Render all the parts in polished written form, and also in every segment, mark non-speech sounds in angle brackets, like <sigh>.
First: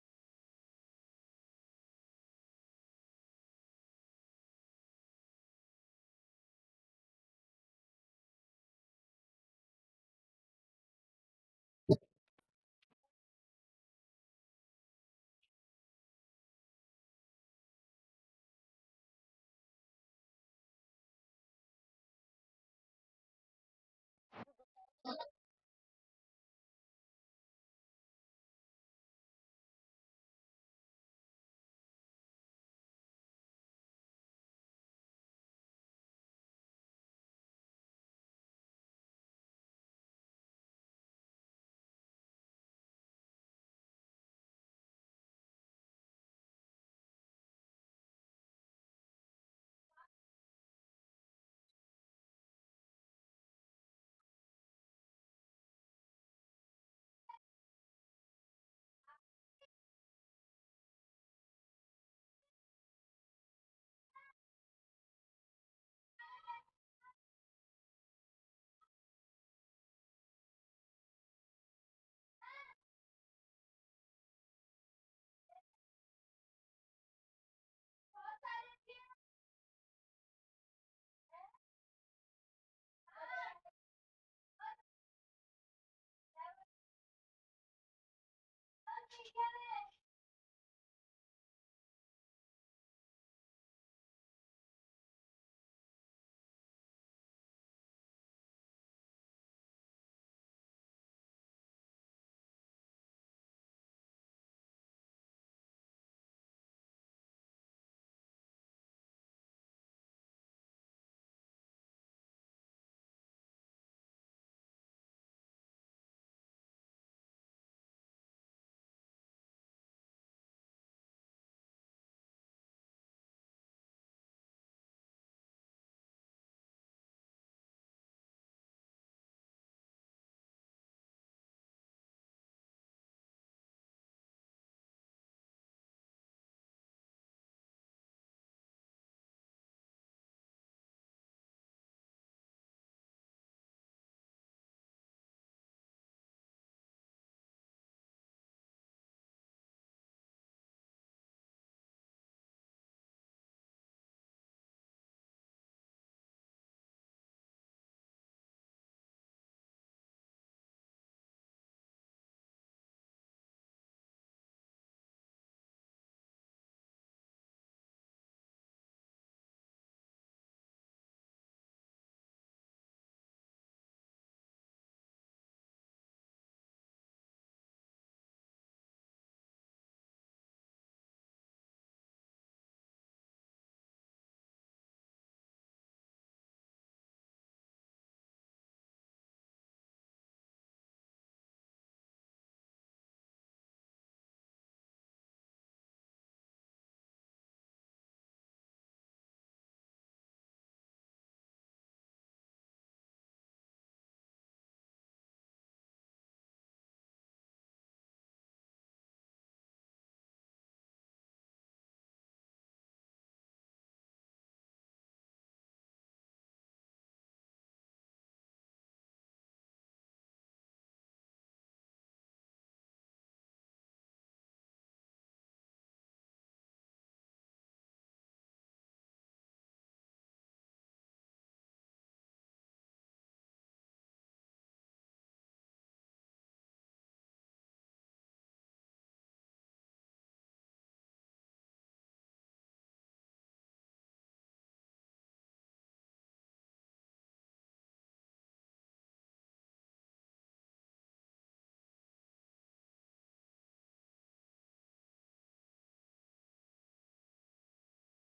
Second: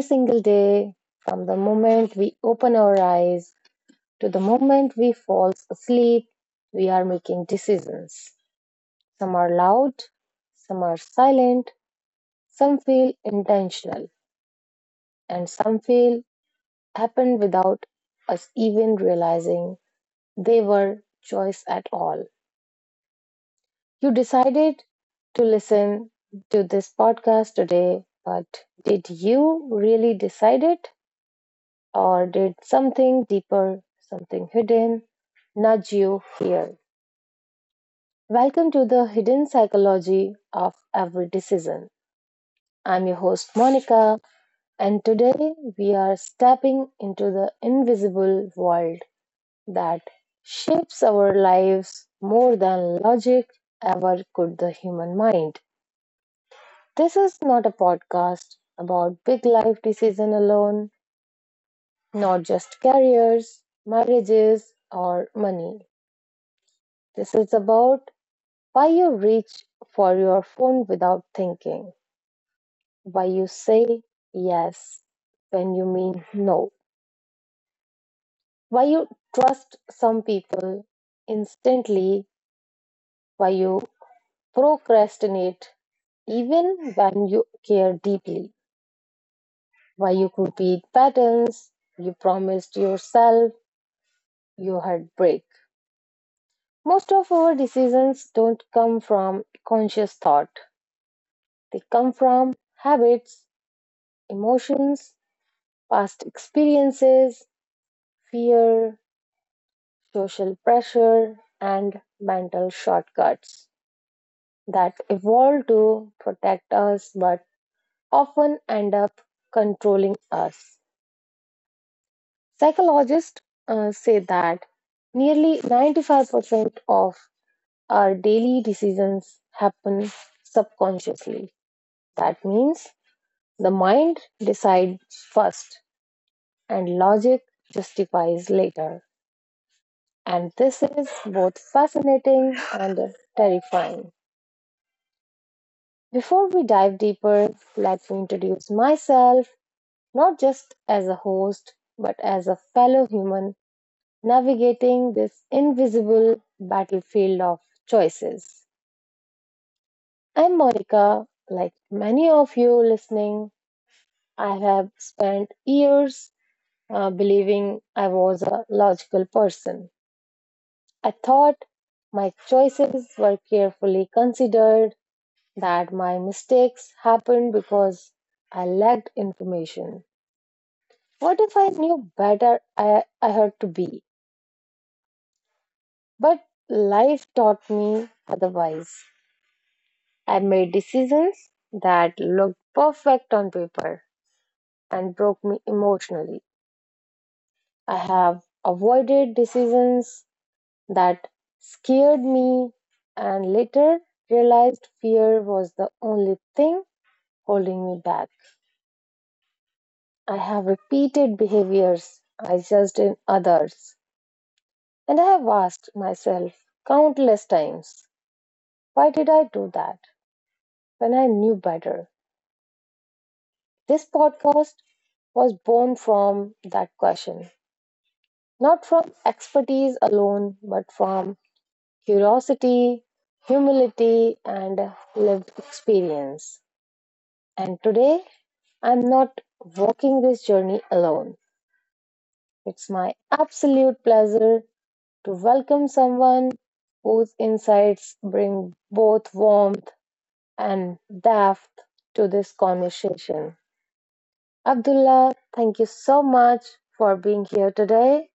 single day, from the moment we open our eyes to the moment we fall asleep, we are making decisions. Some are loud, some are silent, some feel intentional, and some feel happen without us even realizing they were choice at all. You decided to listen to this podcast today, but did you really decide it? Or did something deeper, something hidden, nudge you here? Welcome to the hidden psychology of every decision. I'm your host, Monica, and today we are stepping into the invisible world that shapes our lives more than logic ever could the human mind. This is not a podcast about big life decision alone, not just careers, marriages, or money. This is about why you reach for your phone without thinking, why you say yes when you mean no, why you trust some people instantly, why you procrastinate even when you care deeply, why you repeat patterns you promised yourself you had break. Most of our decisions don't come from conscious thought. They come from habits, emotions, past experiences, fear, social pressure, and mental shortcuts that evolve to protect us but often end up controlling us. Psychologists say that nearly 95% of our daily decisions happen subconsciously. That means the mind decides first and logic justifies later. And this is both fascinating and terrifying. Before we dive deeper, let me introduce myself not just as a host, but as a fellow human navigating this invisible battlefield of choices. I'm Monica. Like many of you listening, I have spent years believing I was a logical person. I thought my choices were carefully considered that my mistakes happened because I lacked information. What if I knew better I had to be? But life taught me otherwise. I made decisions that looked perfect on paper and broke me emotionally. I have avoided decisions that scared me and later realized fear was the only thing holding me back. I have repeated behaviors I judged in others, and I have asked myself countless times, why did I do that when I knew better? This podcast was born from that question, not from expertise alone, but from curiosity, humility, and lived experience. And today, I'm not walking this journey alone. It's my absolute pleasure to welcome someone whose insights bring both warmth and depth to this conversation. Abdullah, thank you so much for being here today.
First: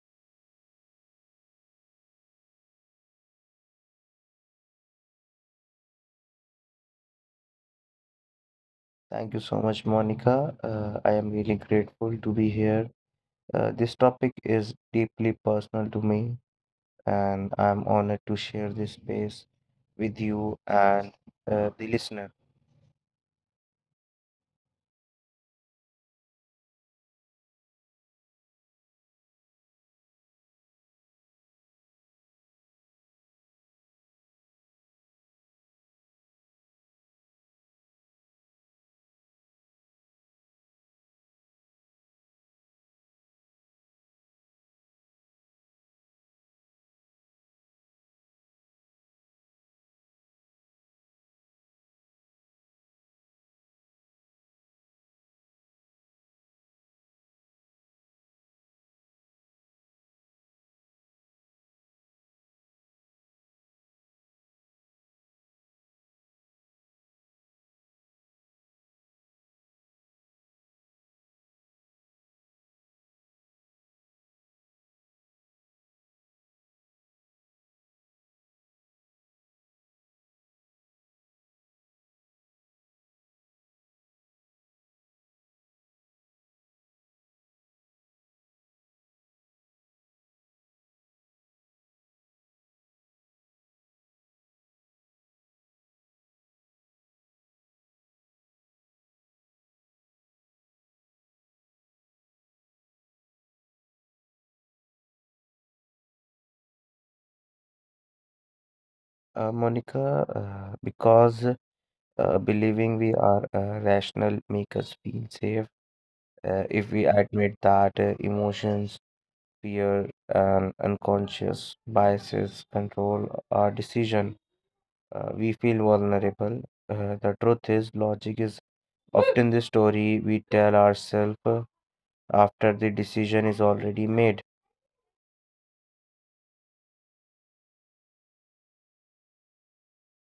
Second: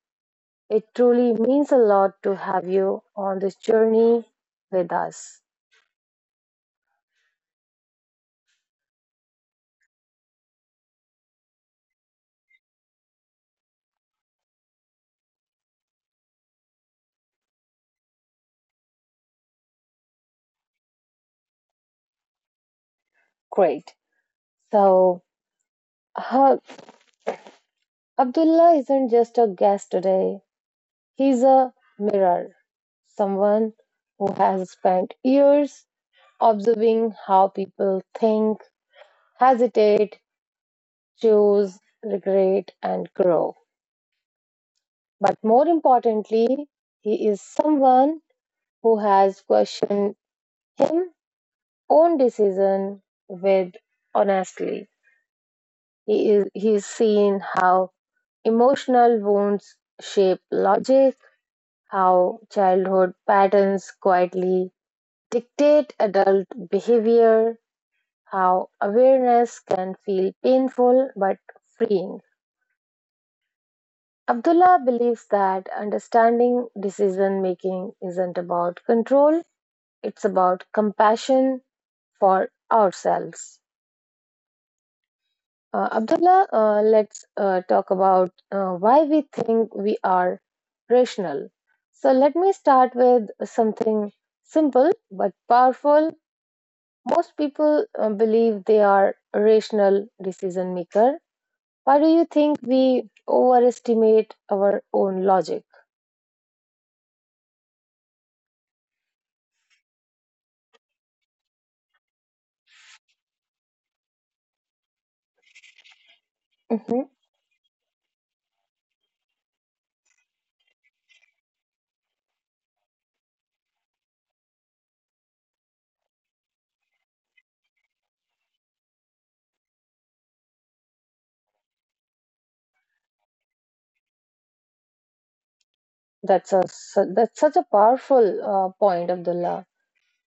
It truly means a lot to have you on this journey with us. Thank you so much, Monica. I am really grateful to be here. This topic is deeply personal to me, and I'm honored to share this space with you and the listener. Great. So, uh, Abdullah isn't just a guest today, he's a mirror, someone who has spent years observing how people think, hesitate, choose, regret, and grow. But more importantly, he is someone who has questioned his own decision with honestly. He's seen how emotional wounds shape logic, how childhood patterns quietly dictate adult behavior, how awareness can feel painful but freeing. Abdullah believes that understanding decision making isn't about control, it's about compassion for ourselves. Abdullah, let's talk about why we think we are rational. So, let me start with something simple but powerful. Most people believe they are a rational decision maker. Why do you think we overestimate our own logic? Monica, because believing we are rational make us feel safe. If Mm-hmm. we admit that emotions, fear, and unconscious biases control our decision, we feel vulnerable. The truth is, logic is often the story we tell ourselves after the decision is already made. That's such a powerful point, Abdullah.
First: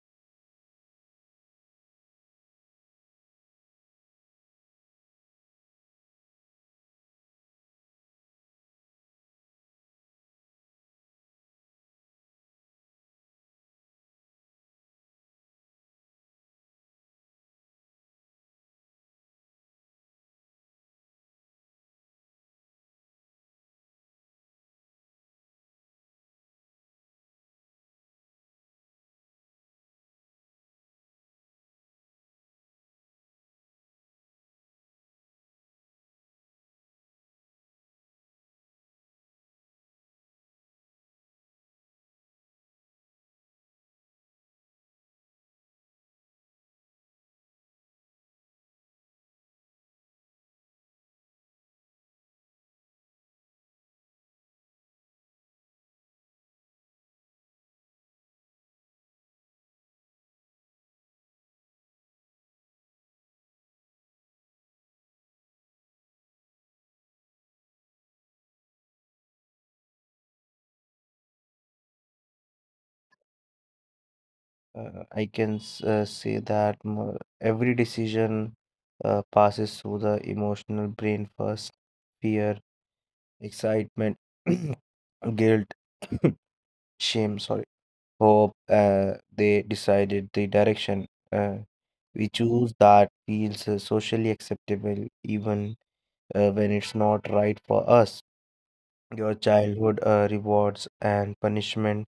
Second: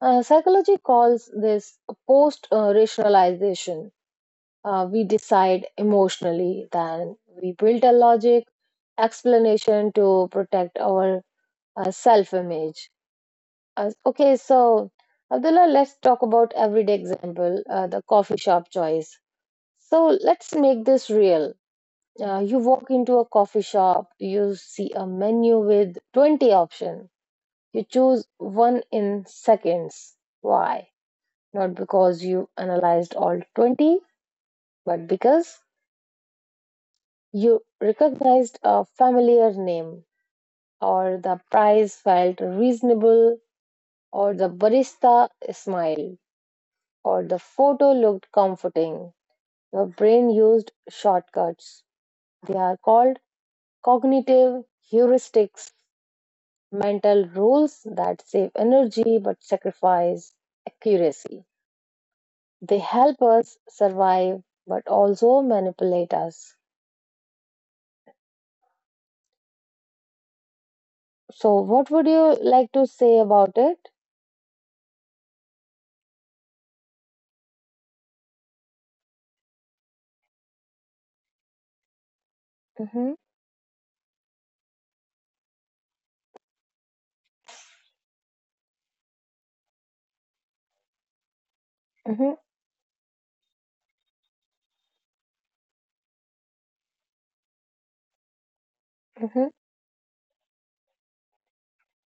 Psychology calls this post rationalization. We decide emotionally, then we build a logic explanation to protect our self image. Okay, so Abdullah, let's talk about everyday example, the coffee shop choice. So let's make this real. You walk into a coffee shop, you see a menu with 20 options. You chose one in seconds. Why? Not because you analyzed all 20, but because you recognized a familiar name, or the price felt reasonable, or the barista smiled, or the photo looked comforting. Your brain used shortcuts. They are called cognitive heuristics, mental rules that save energy but sacrifice accuracy. They help us survive but also manipulate us. So, what would you like to say about it? I can say that every decision passes through the emotional brain first: fear, Mm-hmm, excitement, <clears throat> guilt, <coughs> shame, sorry, hope. They decided the direction. Uh, we mm-hmm, choose that feels socially acceptable, even when it's not right for us. Your mm-hmm. childhood rewards and punishment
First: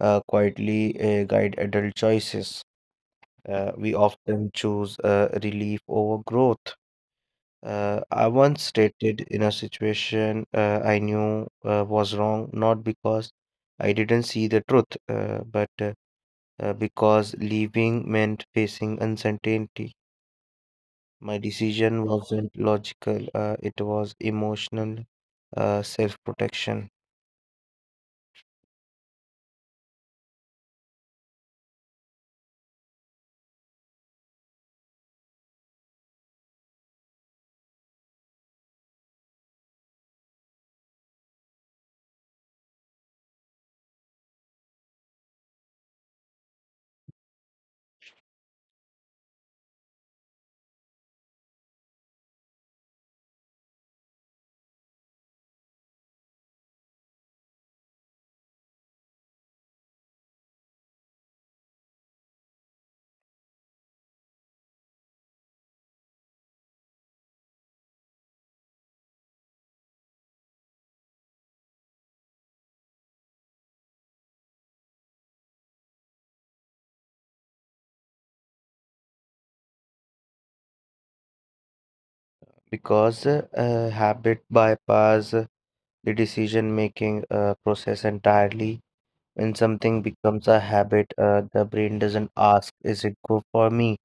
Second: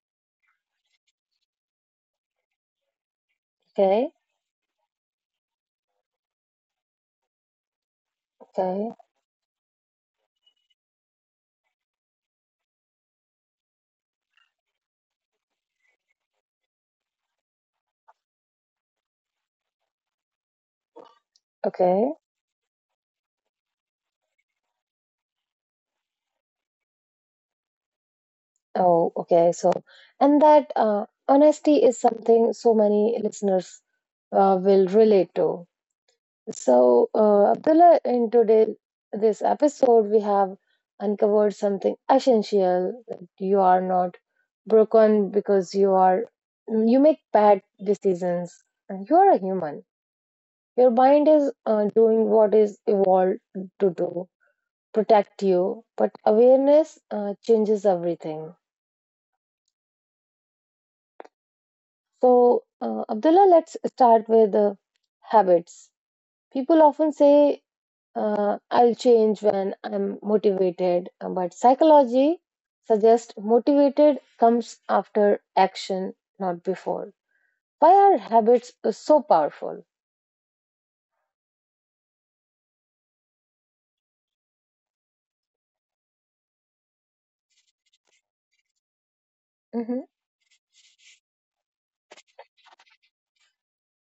quietly guide adult choices. We Okay, often choose relief over growth. I once okay, stated in a situation I knew was wrong, not because I didn't see the truth, but because leaving meant facing uncertainty. My decision okay. wasn't logical, it was emotional self protection. Oh, okay. So, and that honesty is something so many listeners will relate to. So, Abdullah, in today this episode, we have uncovered something essential that you are not broken because you are you make bad decisions and you are a human. Your mind is doing what is evolved to do, protect you, but awareness changes everything. So, Abdullah, let's start with habits. People often say I'll change when I'm motivated. But psychology suggests motivated comes after action, not before. Why are habits so powerful? Because habit bypass the decision making process entirely. When Hmm. something becomes a habit, the brain doesn't ask, is it good for me?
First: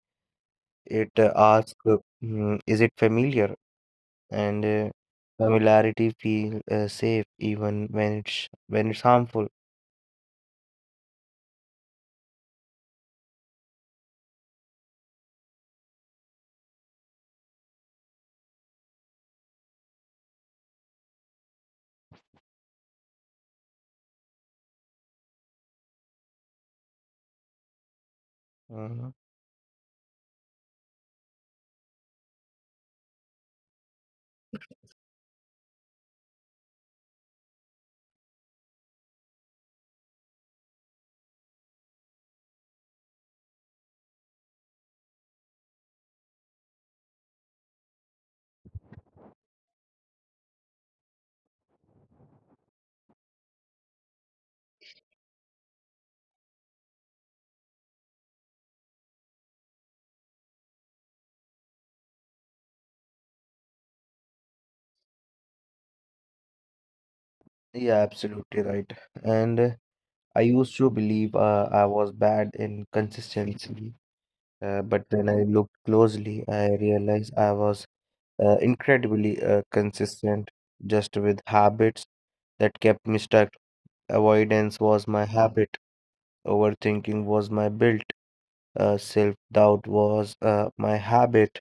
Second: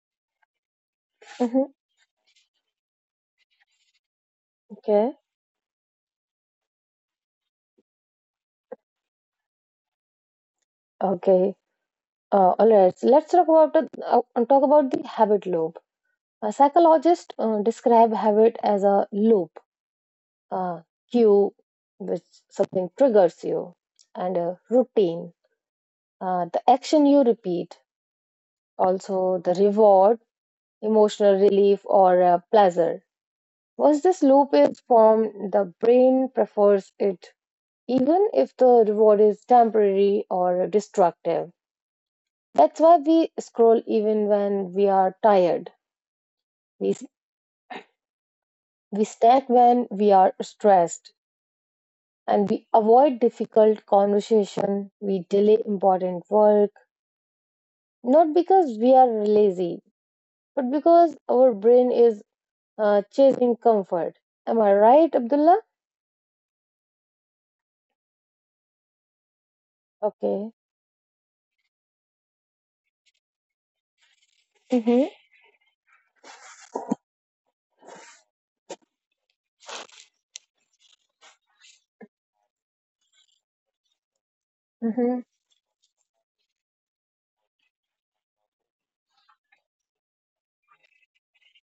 It Hmm. asks, "Is it familiar? And Okay. familiarity feel safe even when it's harmful. Okay. All right. So let's talk about the habit loop. A psychologist describe habit as a loop, uh, cue, which something triggers you, and a routine, the action you repeat, Mhm. also the reward emotional relief, or pleasure. Once this loop is formed, the brain prefers it, even if the reward is temporary or destructive. That's why we scroll even when we are tired. We, we snack when we are stressed. And we avoid difficult conversation. We delay important work. Not because we are lazy, but because our brain is chasing comfort. Am I right, Abdullah? Yeah, absolutely right. And I Okay. used to believe I was bad in consistency. But when I looked closely, I realized I was incredibly consistent, just with habits that kept me stuck. Avoidance was Hmm. my habit, overthinking was my built, self-doubt was my habit.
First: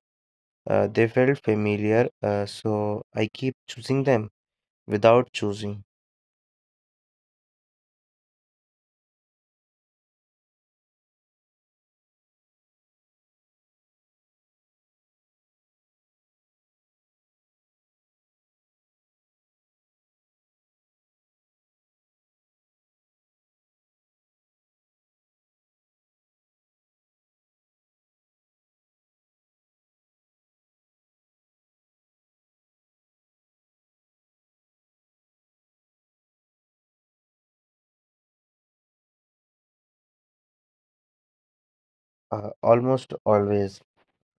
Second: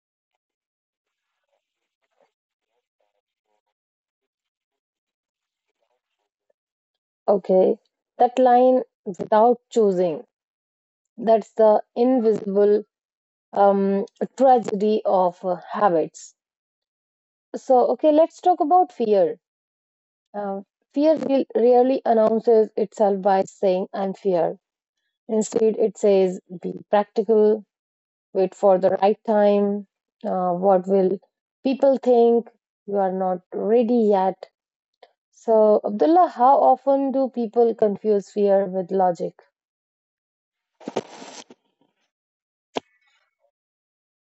They felt familiar, so I keep choosing them without choosing. Okay, that line without choosing, that's the invisible um, tragedy of habits. So, okay, let's talk about fear. Uh, fear rarely announces itself by saying, I'm fear. Instead, it says, be practical, wait for the right time, what will people think, you are not ready yet. So, Abdullah, how often do people confuse fear with logic? Almost always,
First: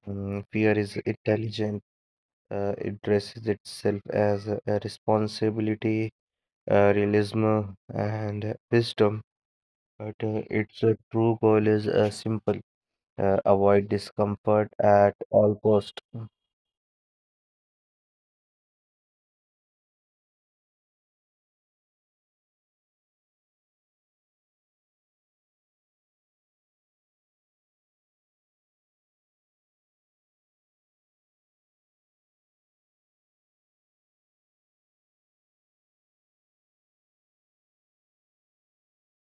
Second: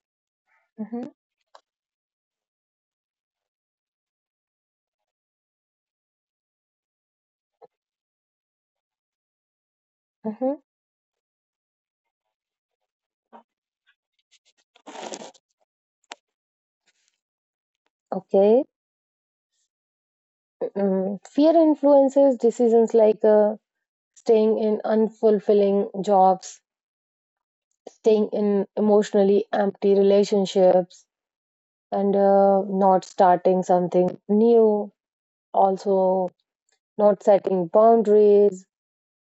fear is Hmm. intelligent. It dresses itself as a responsibility, realism, and wisdom, but its true goal is simple: avoid discomfort at all cost. Okay. Fear influences decisions like staying in unfulfilling jobs, staying in emotionally empty relationships, and not starting something new. Also, not setting boundaries,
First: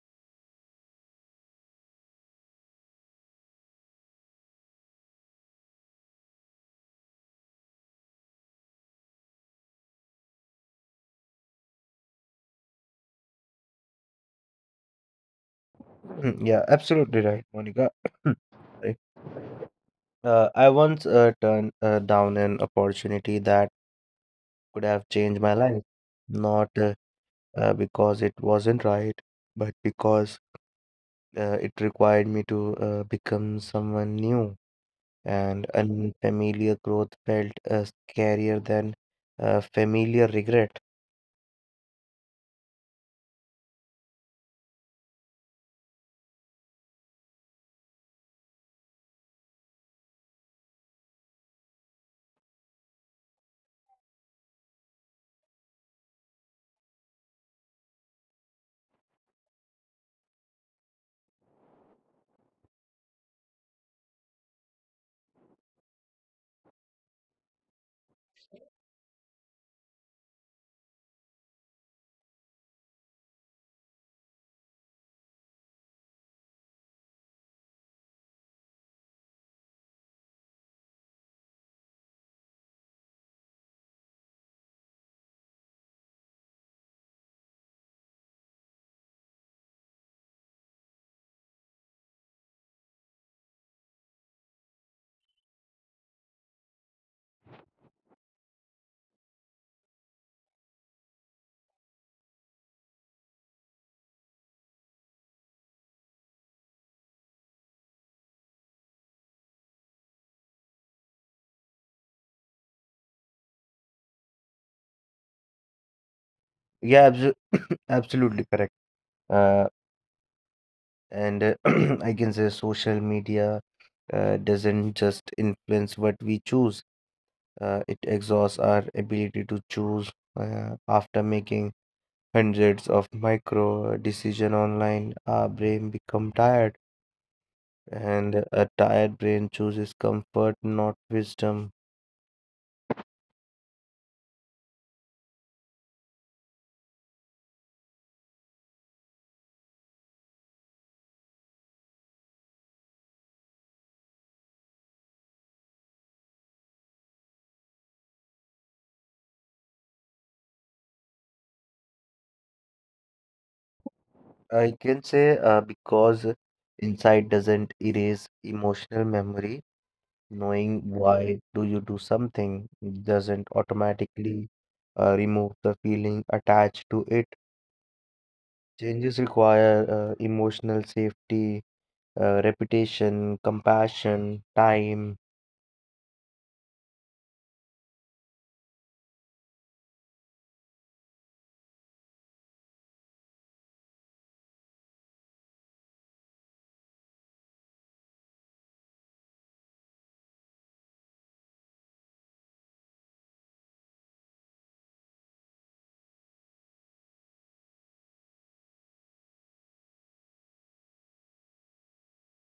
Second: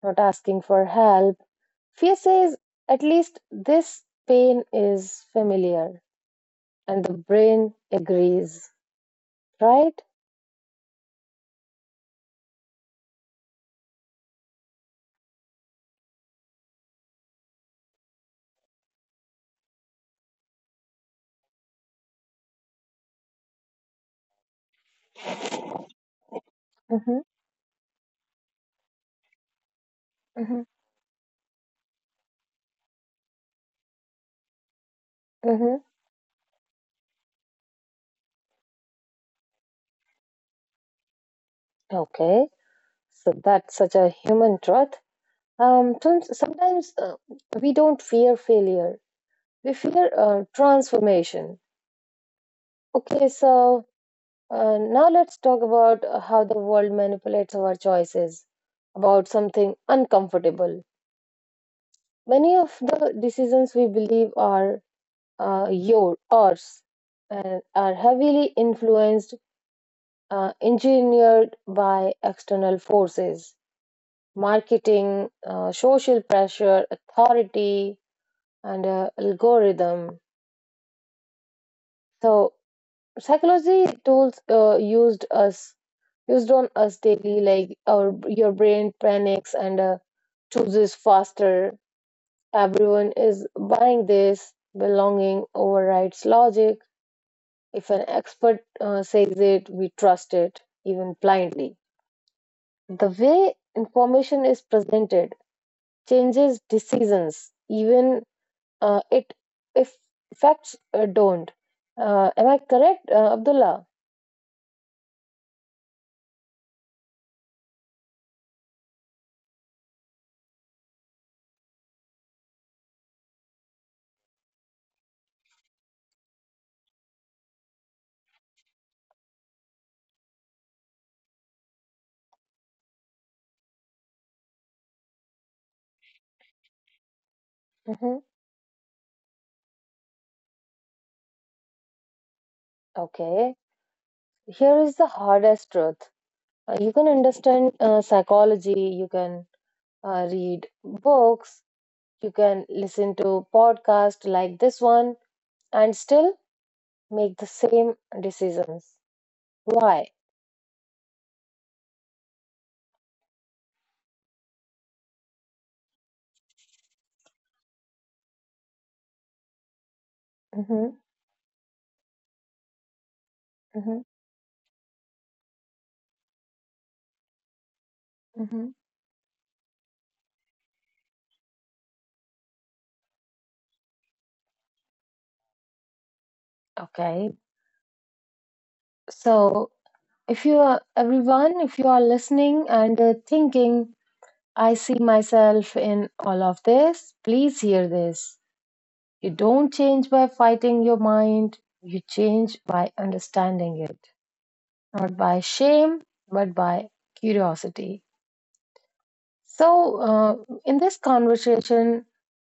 not asking for help. Fear says, at least this pain is familiar, and the brain agrees, right? <clears throat> Yeah, absolutely right, Monica. <clears throat> Sorry. I once turned down an opportunity that could have changed my life, not uh, Mm-hmm, uh, because it wasn't right, but because mm-hmm, it required me to become someone new, and mm-hmm. unfamiliar growth felt scarier than familiar regret. Okay. So that's such a human truth. Tons- sometimes we don't fear failure, we fear transformation. Okay, so now let's talk about how the world manipulates our choices about something uncomfortable. Many of the decisions we believe are ours and are heavily influenced, engineered by external forces marketing, social pressure, authority, and algorithm. So psychology tools used on us daily, like our your brain panics and chooses faster. Everyone is buying this. Belonging overrides logic. If an expert says it, we trust it even blindly. The way information is presented changes decisions, even it if facts don't. Am I correct, Abdullah? <coughs> Absolutely correct. Uh, and <coughs> <clears throat> I can say social media doesn't just influence what we choose, it exhausts our ability to choose after making hundreds of micro decision online. Our brain become tired, Mhm. and a tired brain chooses comfort, not wisdom. Okay, here is the hardest truth. You can understand psychology, you can read books, you can listen to podcasts like this one, and still make the same decisions. Why? I can say because insight doesn't erase emotional memory. Knowing Hmm. why do you do something doesn't Hmm. automatically remove the feeling attached to it. Hmm. Changes require emotional safety, reputation, compassion, time. Okay, so if you are everyone, if you are listening and thinking, I see myself in all of this, please hear this. You don't change by fighting your mind, you change by understanding it, not by shame, but by curiosity. So, in this conversation,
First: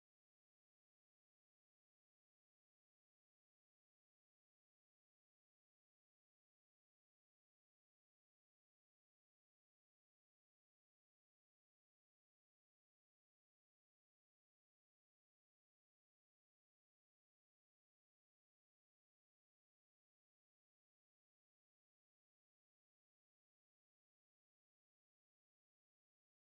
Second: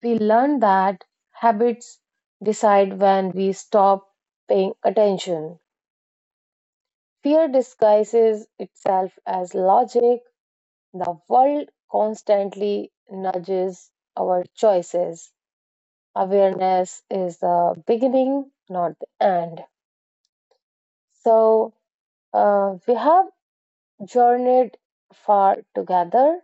we learned that habits decide when we stop paying attention. Fear disguises itself as logic, the world constantly nudges our choices. Awareness is the beginning, not the end. So, we have journeyed far together.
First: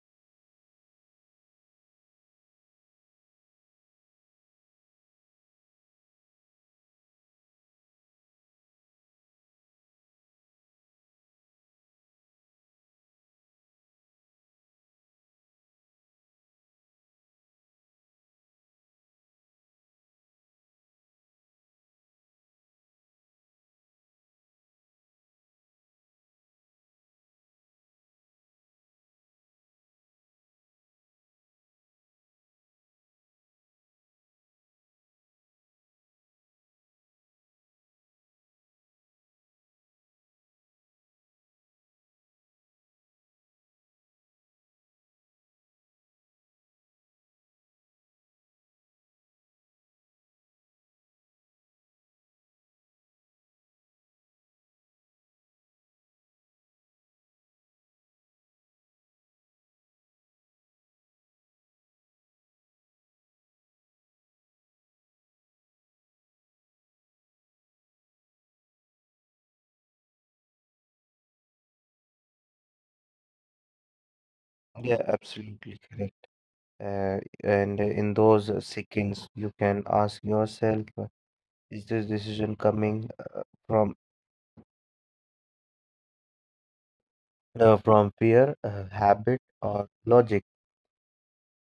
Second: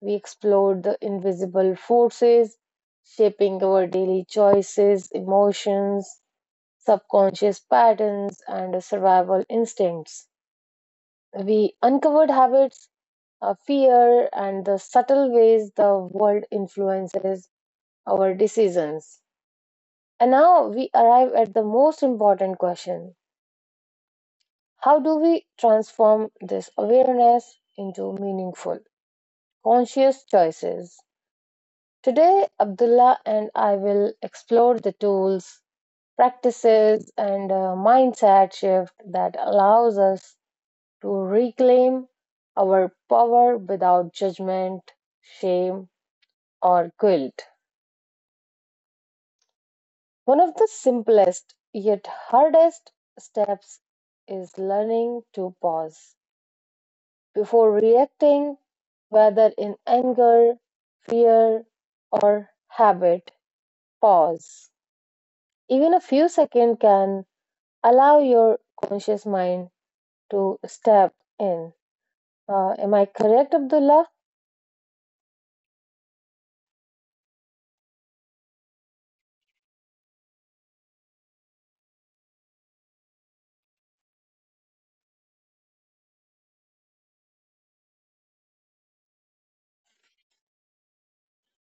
We explored the invisible forces shaping our daily choices, emotions, subconscious patterns, and survival instincts. We uncovered habits, fear, and the subtle ways the world influences our decisions. And now we arrive at the most important question. How do we transform this awareness into meaningful conscious choices? Today, Abdullah and I will explore the tools, practices, and mindset shift that allows us to reclaim our power without judgment, shame, or guilt. One of the simplest yet hardest steps is learning to pause before reacting, whether in anger, fear, or habit. Pause. Even a few seconds can allow your conscious mind to step in. Am I correct, Abdullah? Yeah, absolutely correct. Uh, and in those seconds, you can ask yourself, is this decision coming from from fear, habit, or logic?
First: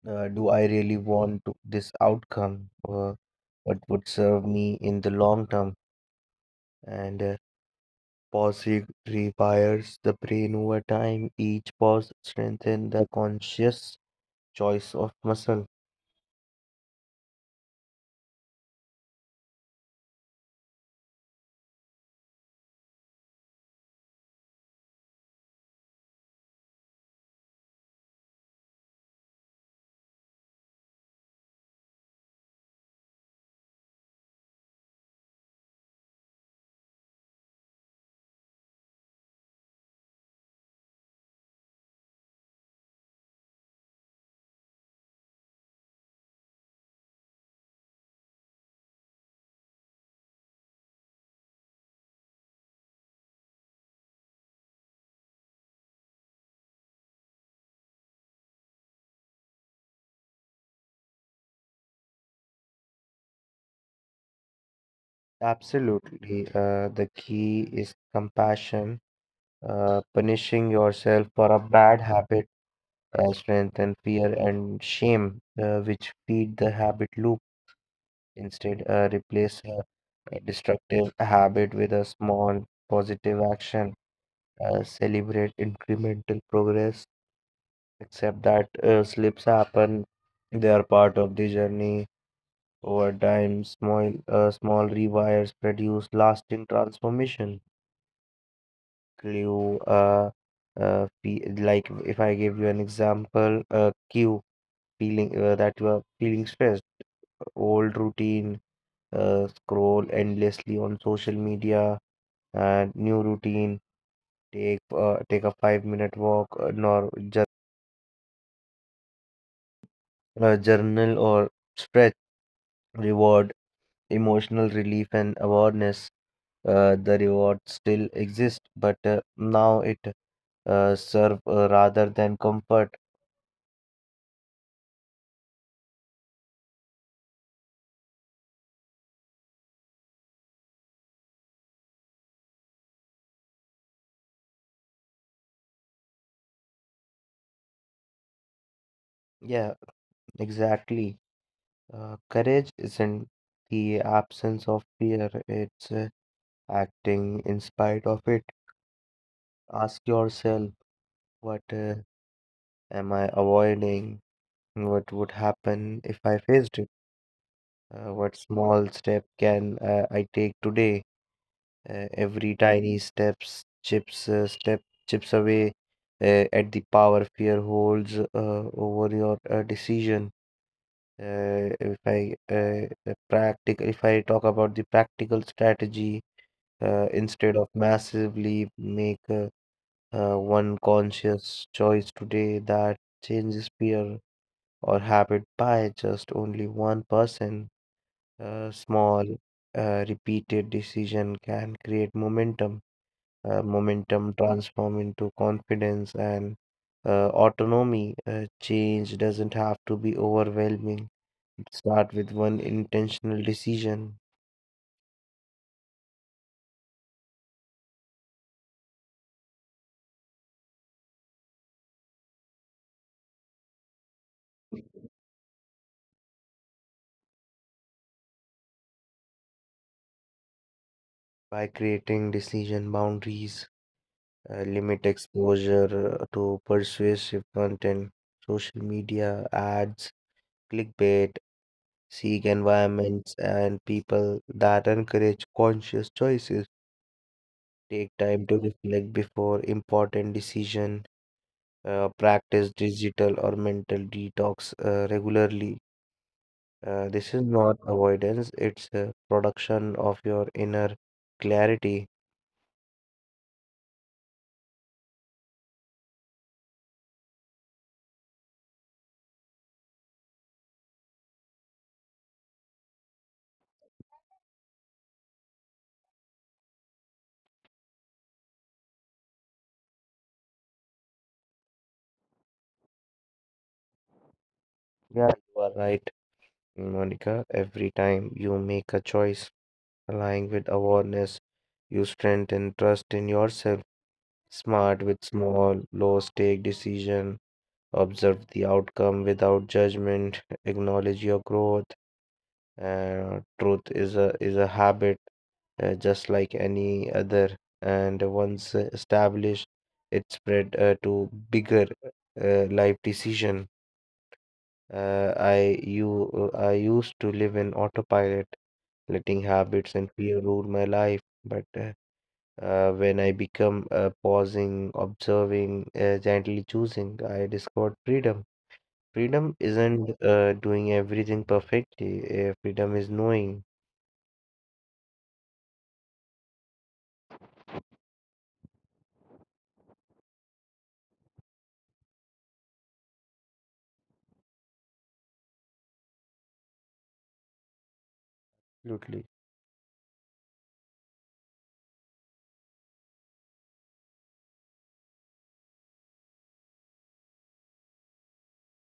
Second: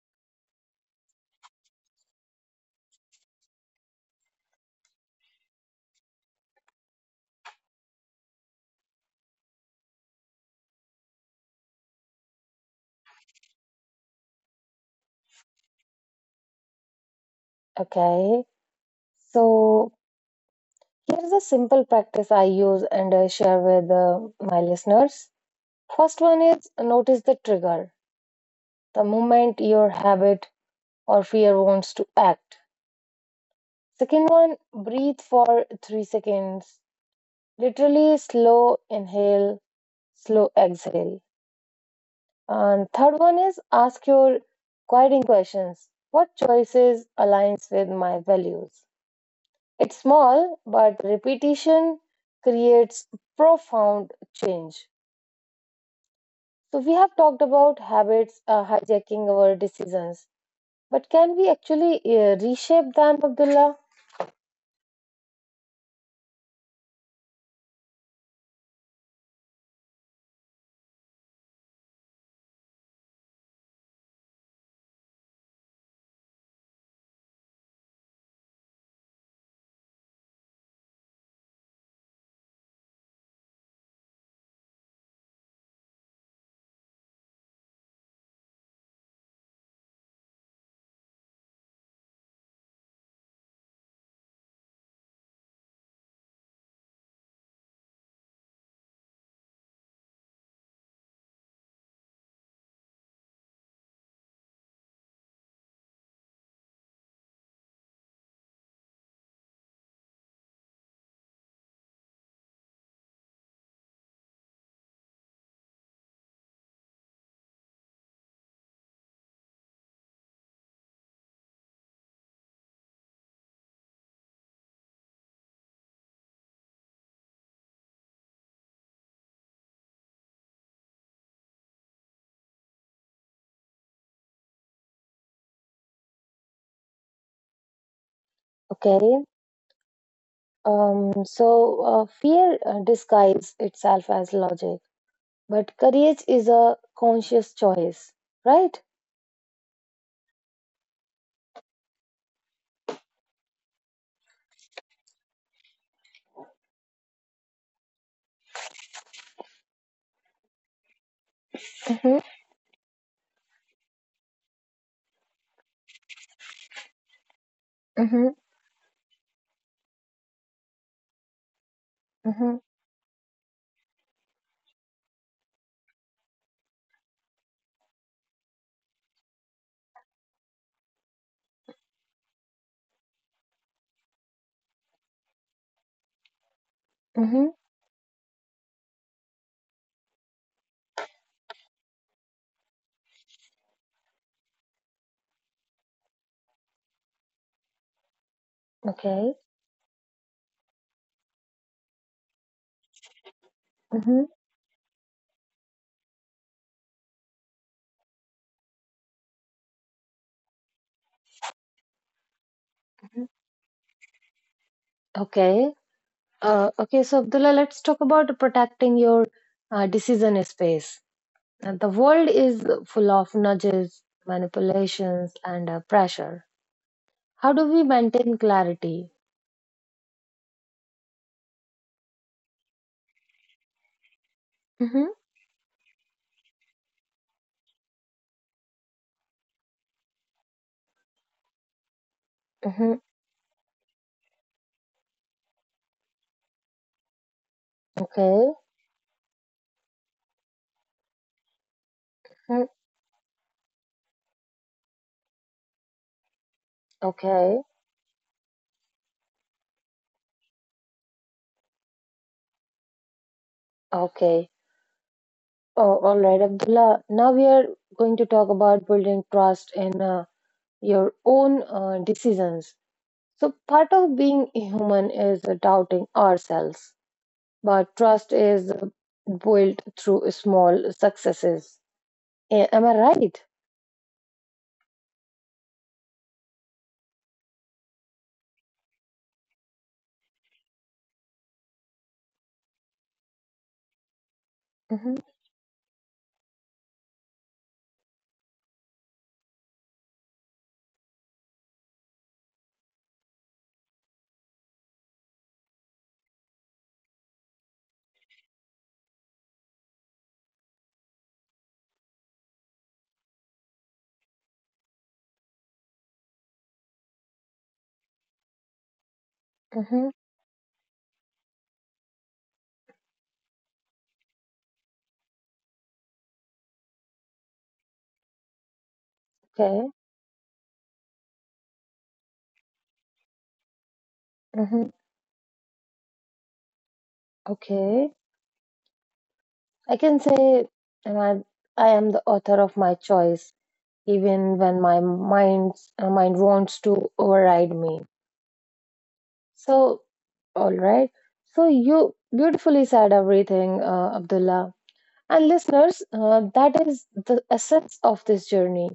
Do I really want to, this outcome? What would serve me in the long term? And pause rewires the brain over time. Each pause strengthens the conscious choice of muscle. Okay. So here's a simple practice I use and I share with my listeners. First one is notice the trigger, the moment your habit or fear wants to act. Second one, breathe for 3 seconds. Literally slow inhale, slow exhale. And third one is ask your guiding questions. What choices aligns with my values? It's small, but repetition creates profound change. So we have talked about habits hijacking our decisions, but can we actually reshape them, Abdullah? Absolutely. The key is compassion. Punishing yourself for a bad habit strengthens fear and shame, which feed the habit loop. Instead, replace a destructive habit with a small positive action. Celebrate incremental progress. Accept that slips happen. They are part of the journey. Over time, small rewires produce lasting transformation. Clue, uh, like if I give you an example: cue, feeling that you are feeling stressed. Old routine, scroll endlessly on social media. And new routine, take a 5-minute walk, nor jour- journal, or stretch. Reward, emotional relief and awareness. The reward still exists, but now it serve rather than comfort. Okay. So fear disguises itself as logic, but courage is a conscious choice, right? Yeah, exactly. Courage isn't the absence of fear, it's acting in spite of it. Ask yourself, what Mm-hmm, am I avoiding? What would happen if I faced it? Uh, mm-hmm, what small step can I take today? Every tiny steps chips away at the power fear holds over your decision. If I talk about the practical strategy, mm-hmm. instead of massively make one conscious choice today that changes fear or habit by just only one person. A small, Okay. Repeated decision can create momentum. Uh, Mm-hmm. momentum transform into confidence and autonomy. Change doesn't have to be overwhelming. Start with one intentional decision Okay. Okay, so Abdullah, let's talk about protecting your decision space. The world is full of nudges, manipulations, and pressure. How do we maintain clarity? by creating decision boundaries. Limit Mm-hmm. exposure to persuasive content, social media ads, clickbait. Seek Mm-hmm. environments and people that encourage conscious choices. Take time Okay. to reflect before important decision. Uh, Hmm. practice digital or mental detox regularly. This is Okay. not avoidance; it's a production of your inner clarity. Okay. Oh, all right, Abdullah. Now we are going to talk about building trust in your own decisions. So, part of being human is doubting ourselves, but trust is built through small successes. Am I right? Yeah, you are right, Monica. Every time you make a choice aligning with awareness, you strengthen trust in yourself. Smart Mm-hmm, with small, low-stake decision. Observe the outcome without judgment. Acknowledge your growth. Truth is a habit, just like any other, and once established, it spread to bigger life decision. I used to live in autopilot, letting habits mm-hmm, and fear rule my life, but when I become pausing, observing, gently choosing, I discovered freedom. Freedom okay, isn't doing everything perfectly. Freedom is knowing. mm-hmm, okay. I can say, and I am the author of my choice, even when my mind wants to override me. Absolutely. So, all right. So you beautifully said everything, Abdullah. And listeners, that is the essence of this journey.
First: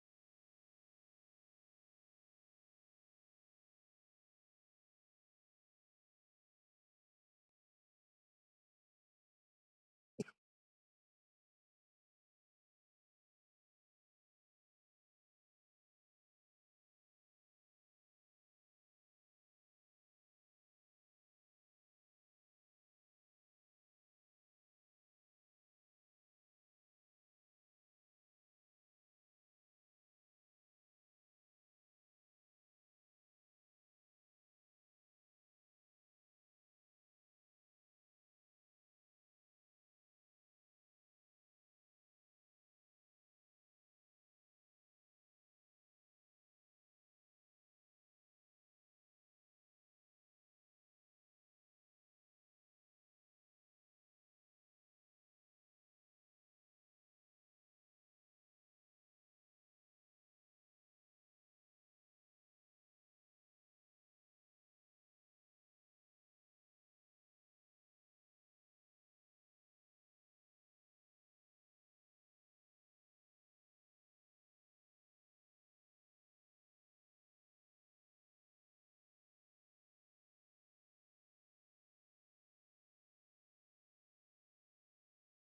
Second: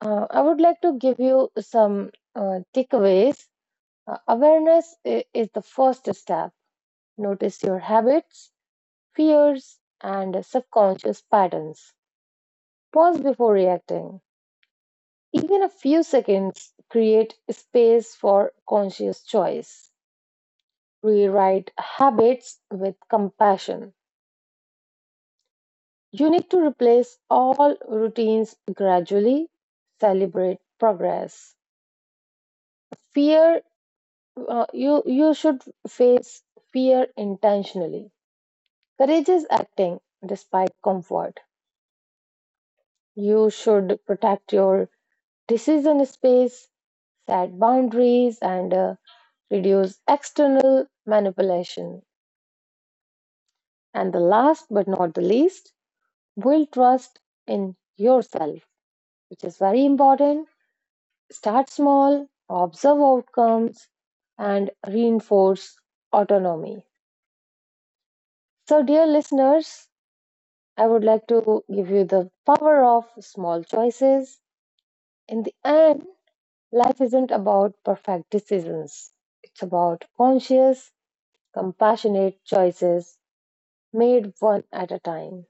I would like to give you some takeaways. Awareness is the first step. Notice your habits, fears, and subconscious patterns. Pause before reacting. Even a few seconds create space for conscious choice. Rewrite habits with compassion. You need to replace all routines gradually. Celebrate progress. Fear, you should face fear intentionally. Courage is acting despite comfort. You should protect your decision space, set boundaries, and reduce external manipulation. And the last but not the least, build trust in yourself, which is very important. Start small, observe outcomes, and reinforce autonomy. So, dear listeners, I would like to give you the power of small choices. In the end, life isn't about perfect decisions. It's about conscious, compassionate choices made one at a time.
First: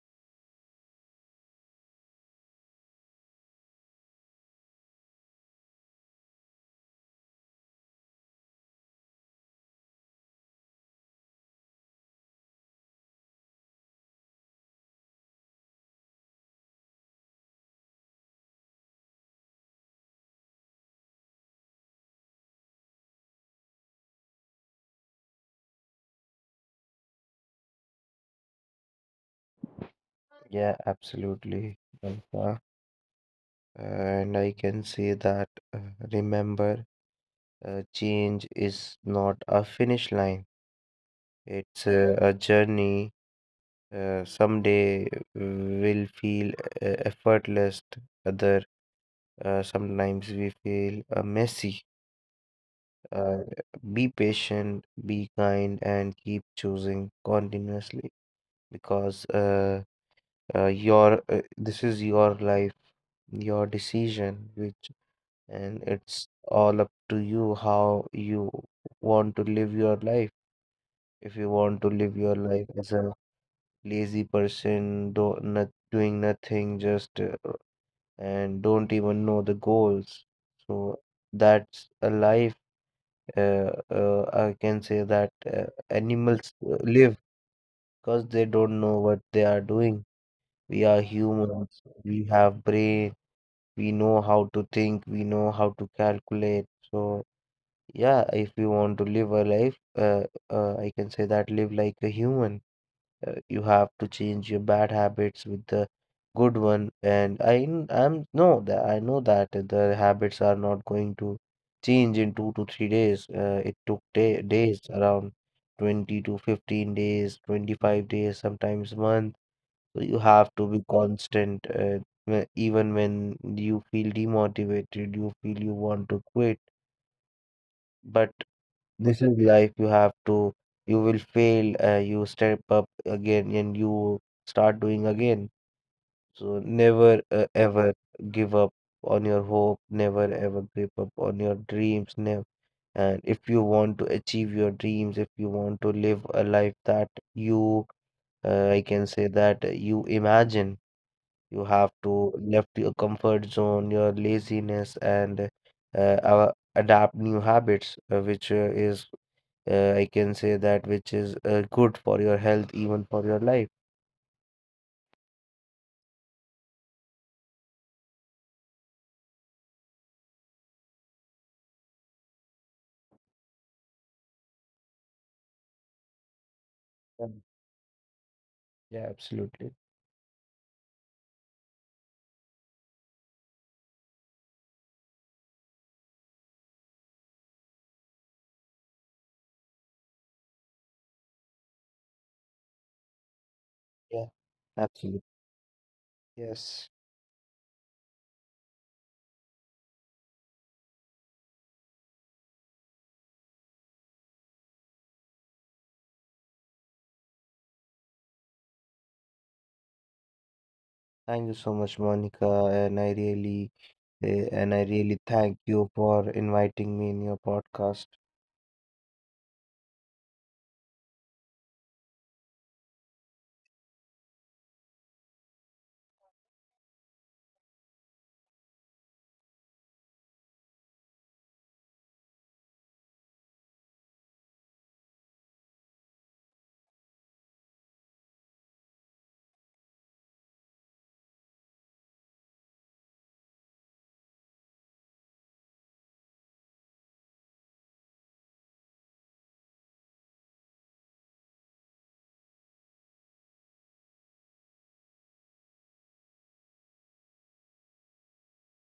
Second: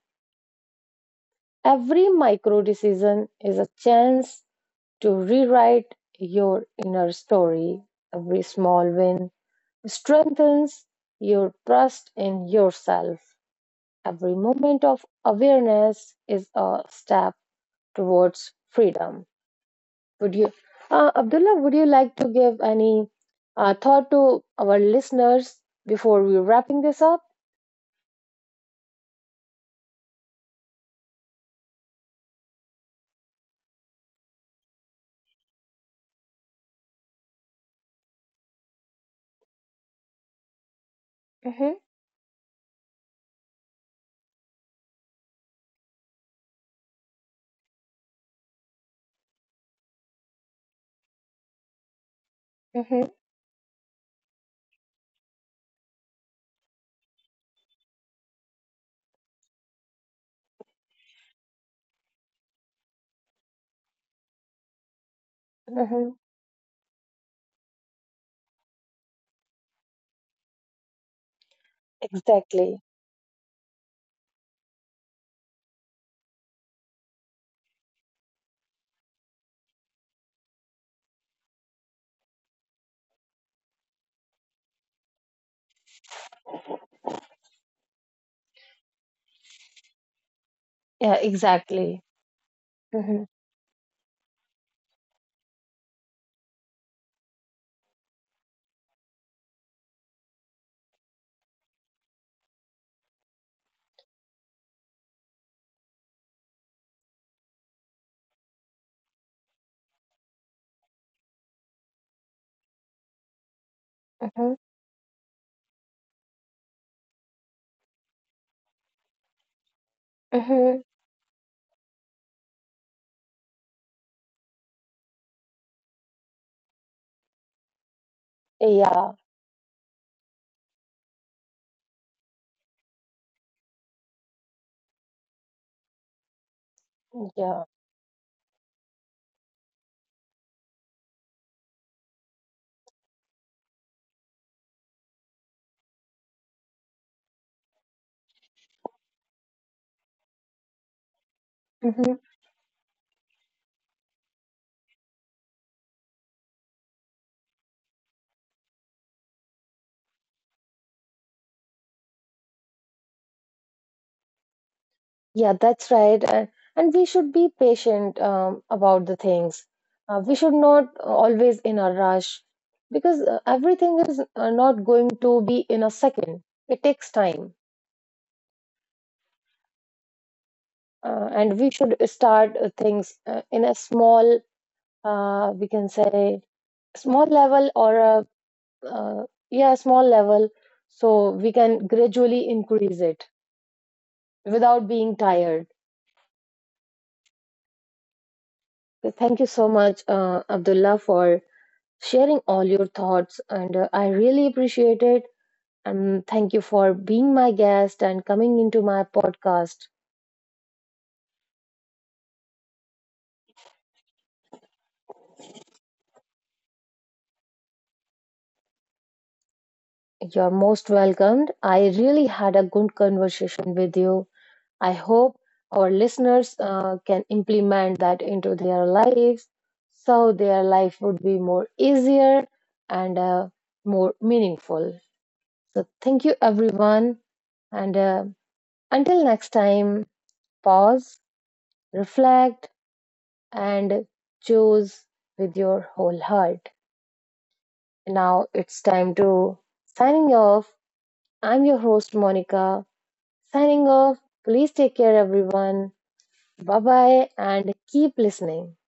Every micro decision is a chance to rewrite your inner story. Every small win strengthens your trust in yourself. Every moment of awareness is a step towards freedom. Would you, Abdullah, would you like to give any thought to our listeners before we're wrapping this up? Yeah, absolutely, Malika. And I can say that remember, change is not a finish line. Mm-hmm, It's a journey. Someday will feel effortless. Other sometimes we feel messy. mm-hmm, Uh, be patient, be kind, and keep choosing continuously, because your this is your life, your decision, which, and mm-hmm. it's all up to you how you want to live your life. If you want to live your life Exactly. as a lazy person, do not doing nothing, just and don't even know the goals, so that's a life. I can say that animals live because they don't know what they are doing. We are Yeah, humans. exactly. We have brain. Mm-hmm, We know how to think. We know how to calculate. So. Yeah, if you want to live a life, I can say that live like a human. You have to change your bad habits with the good one. And I n- I'm no that I know that the habits are not going to change in 2 to 3 days. Uh, it took day, mm-hmm, days around 20 to 15 days, 25 days, sometimes month. So you have to mm-hmm. be constant, even when you feel demotivated, you feel you want to quit. But Yeah, this is life. You will fail, you step up again and you start doing again. So never uh, yeah. ever give up on your hope, never ever give up on your dreams. Never. And if you want to achieve your dreams, if you want to live a life that you, I can say that you imagine, you have Mm-hmm. to left your comfort zone, your laziness, and adapt new habits, which is I can say that which is good for your health, even for your life. Yeah, that's right. And we should be patient about the things. We should not always in a rush because everything is not going to be in a second. It takes Yeah, time. yeah, absolutely. And we should start things in a small, we can say small level or a uh, yeah, small level, so we can gradually increase it Yeah, without being absolutely. tired. Yes. So thank you so much Abdullah for sharing all your thoughts, and I really appreciate it, and thank you for being my guest and coming into my podcast. Thank you so much, Monica, and I really thank you for inviting me in your podcast. You're most welcomed. I really had a good conversation with you. I hope our listeners can implement that into their lives so their life would be more easier and more meaningful. So, thank you everyone. And until next time, pause, reflect, and choose with your whole heart. Now it's time to signing off. I'm your host, Monica. Signing off. Please take care, everyone. Bye bye and keep listening.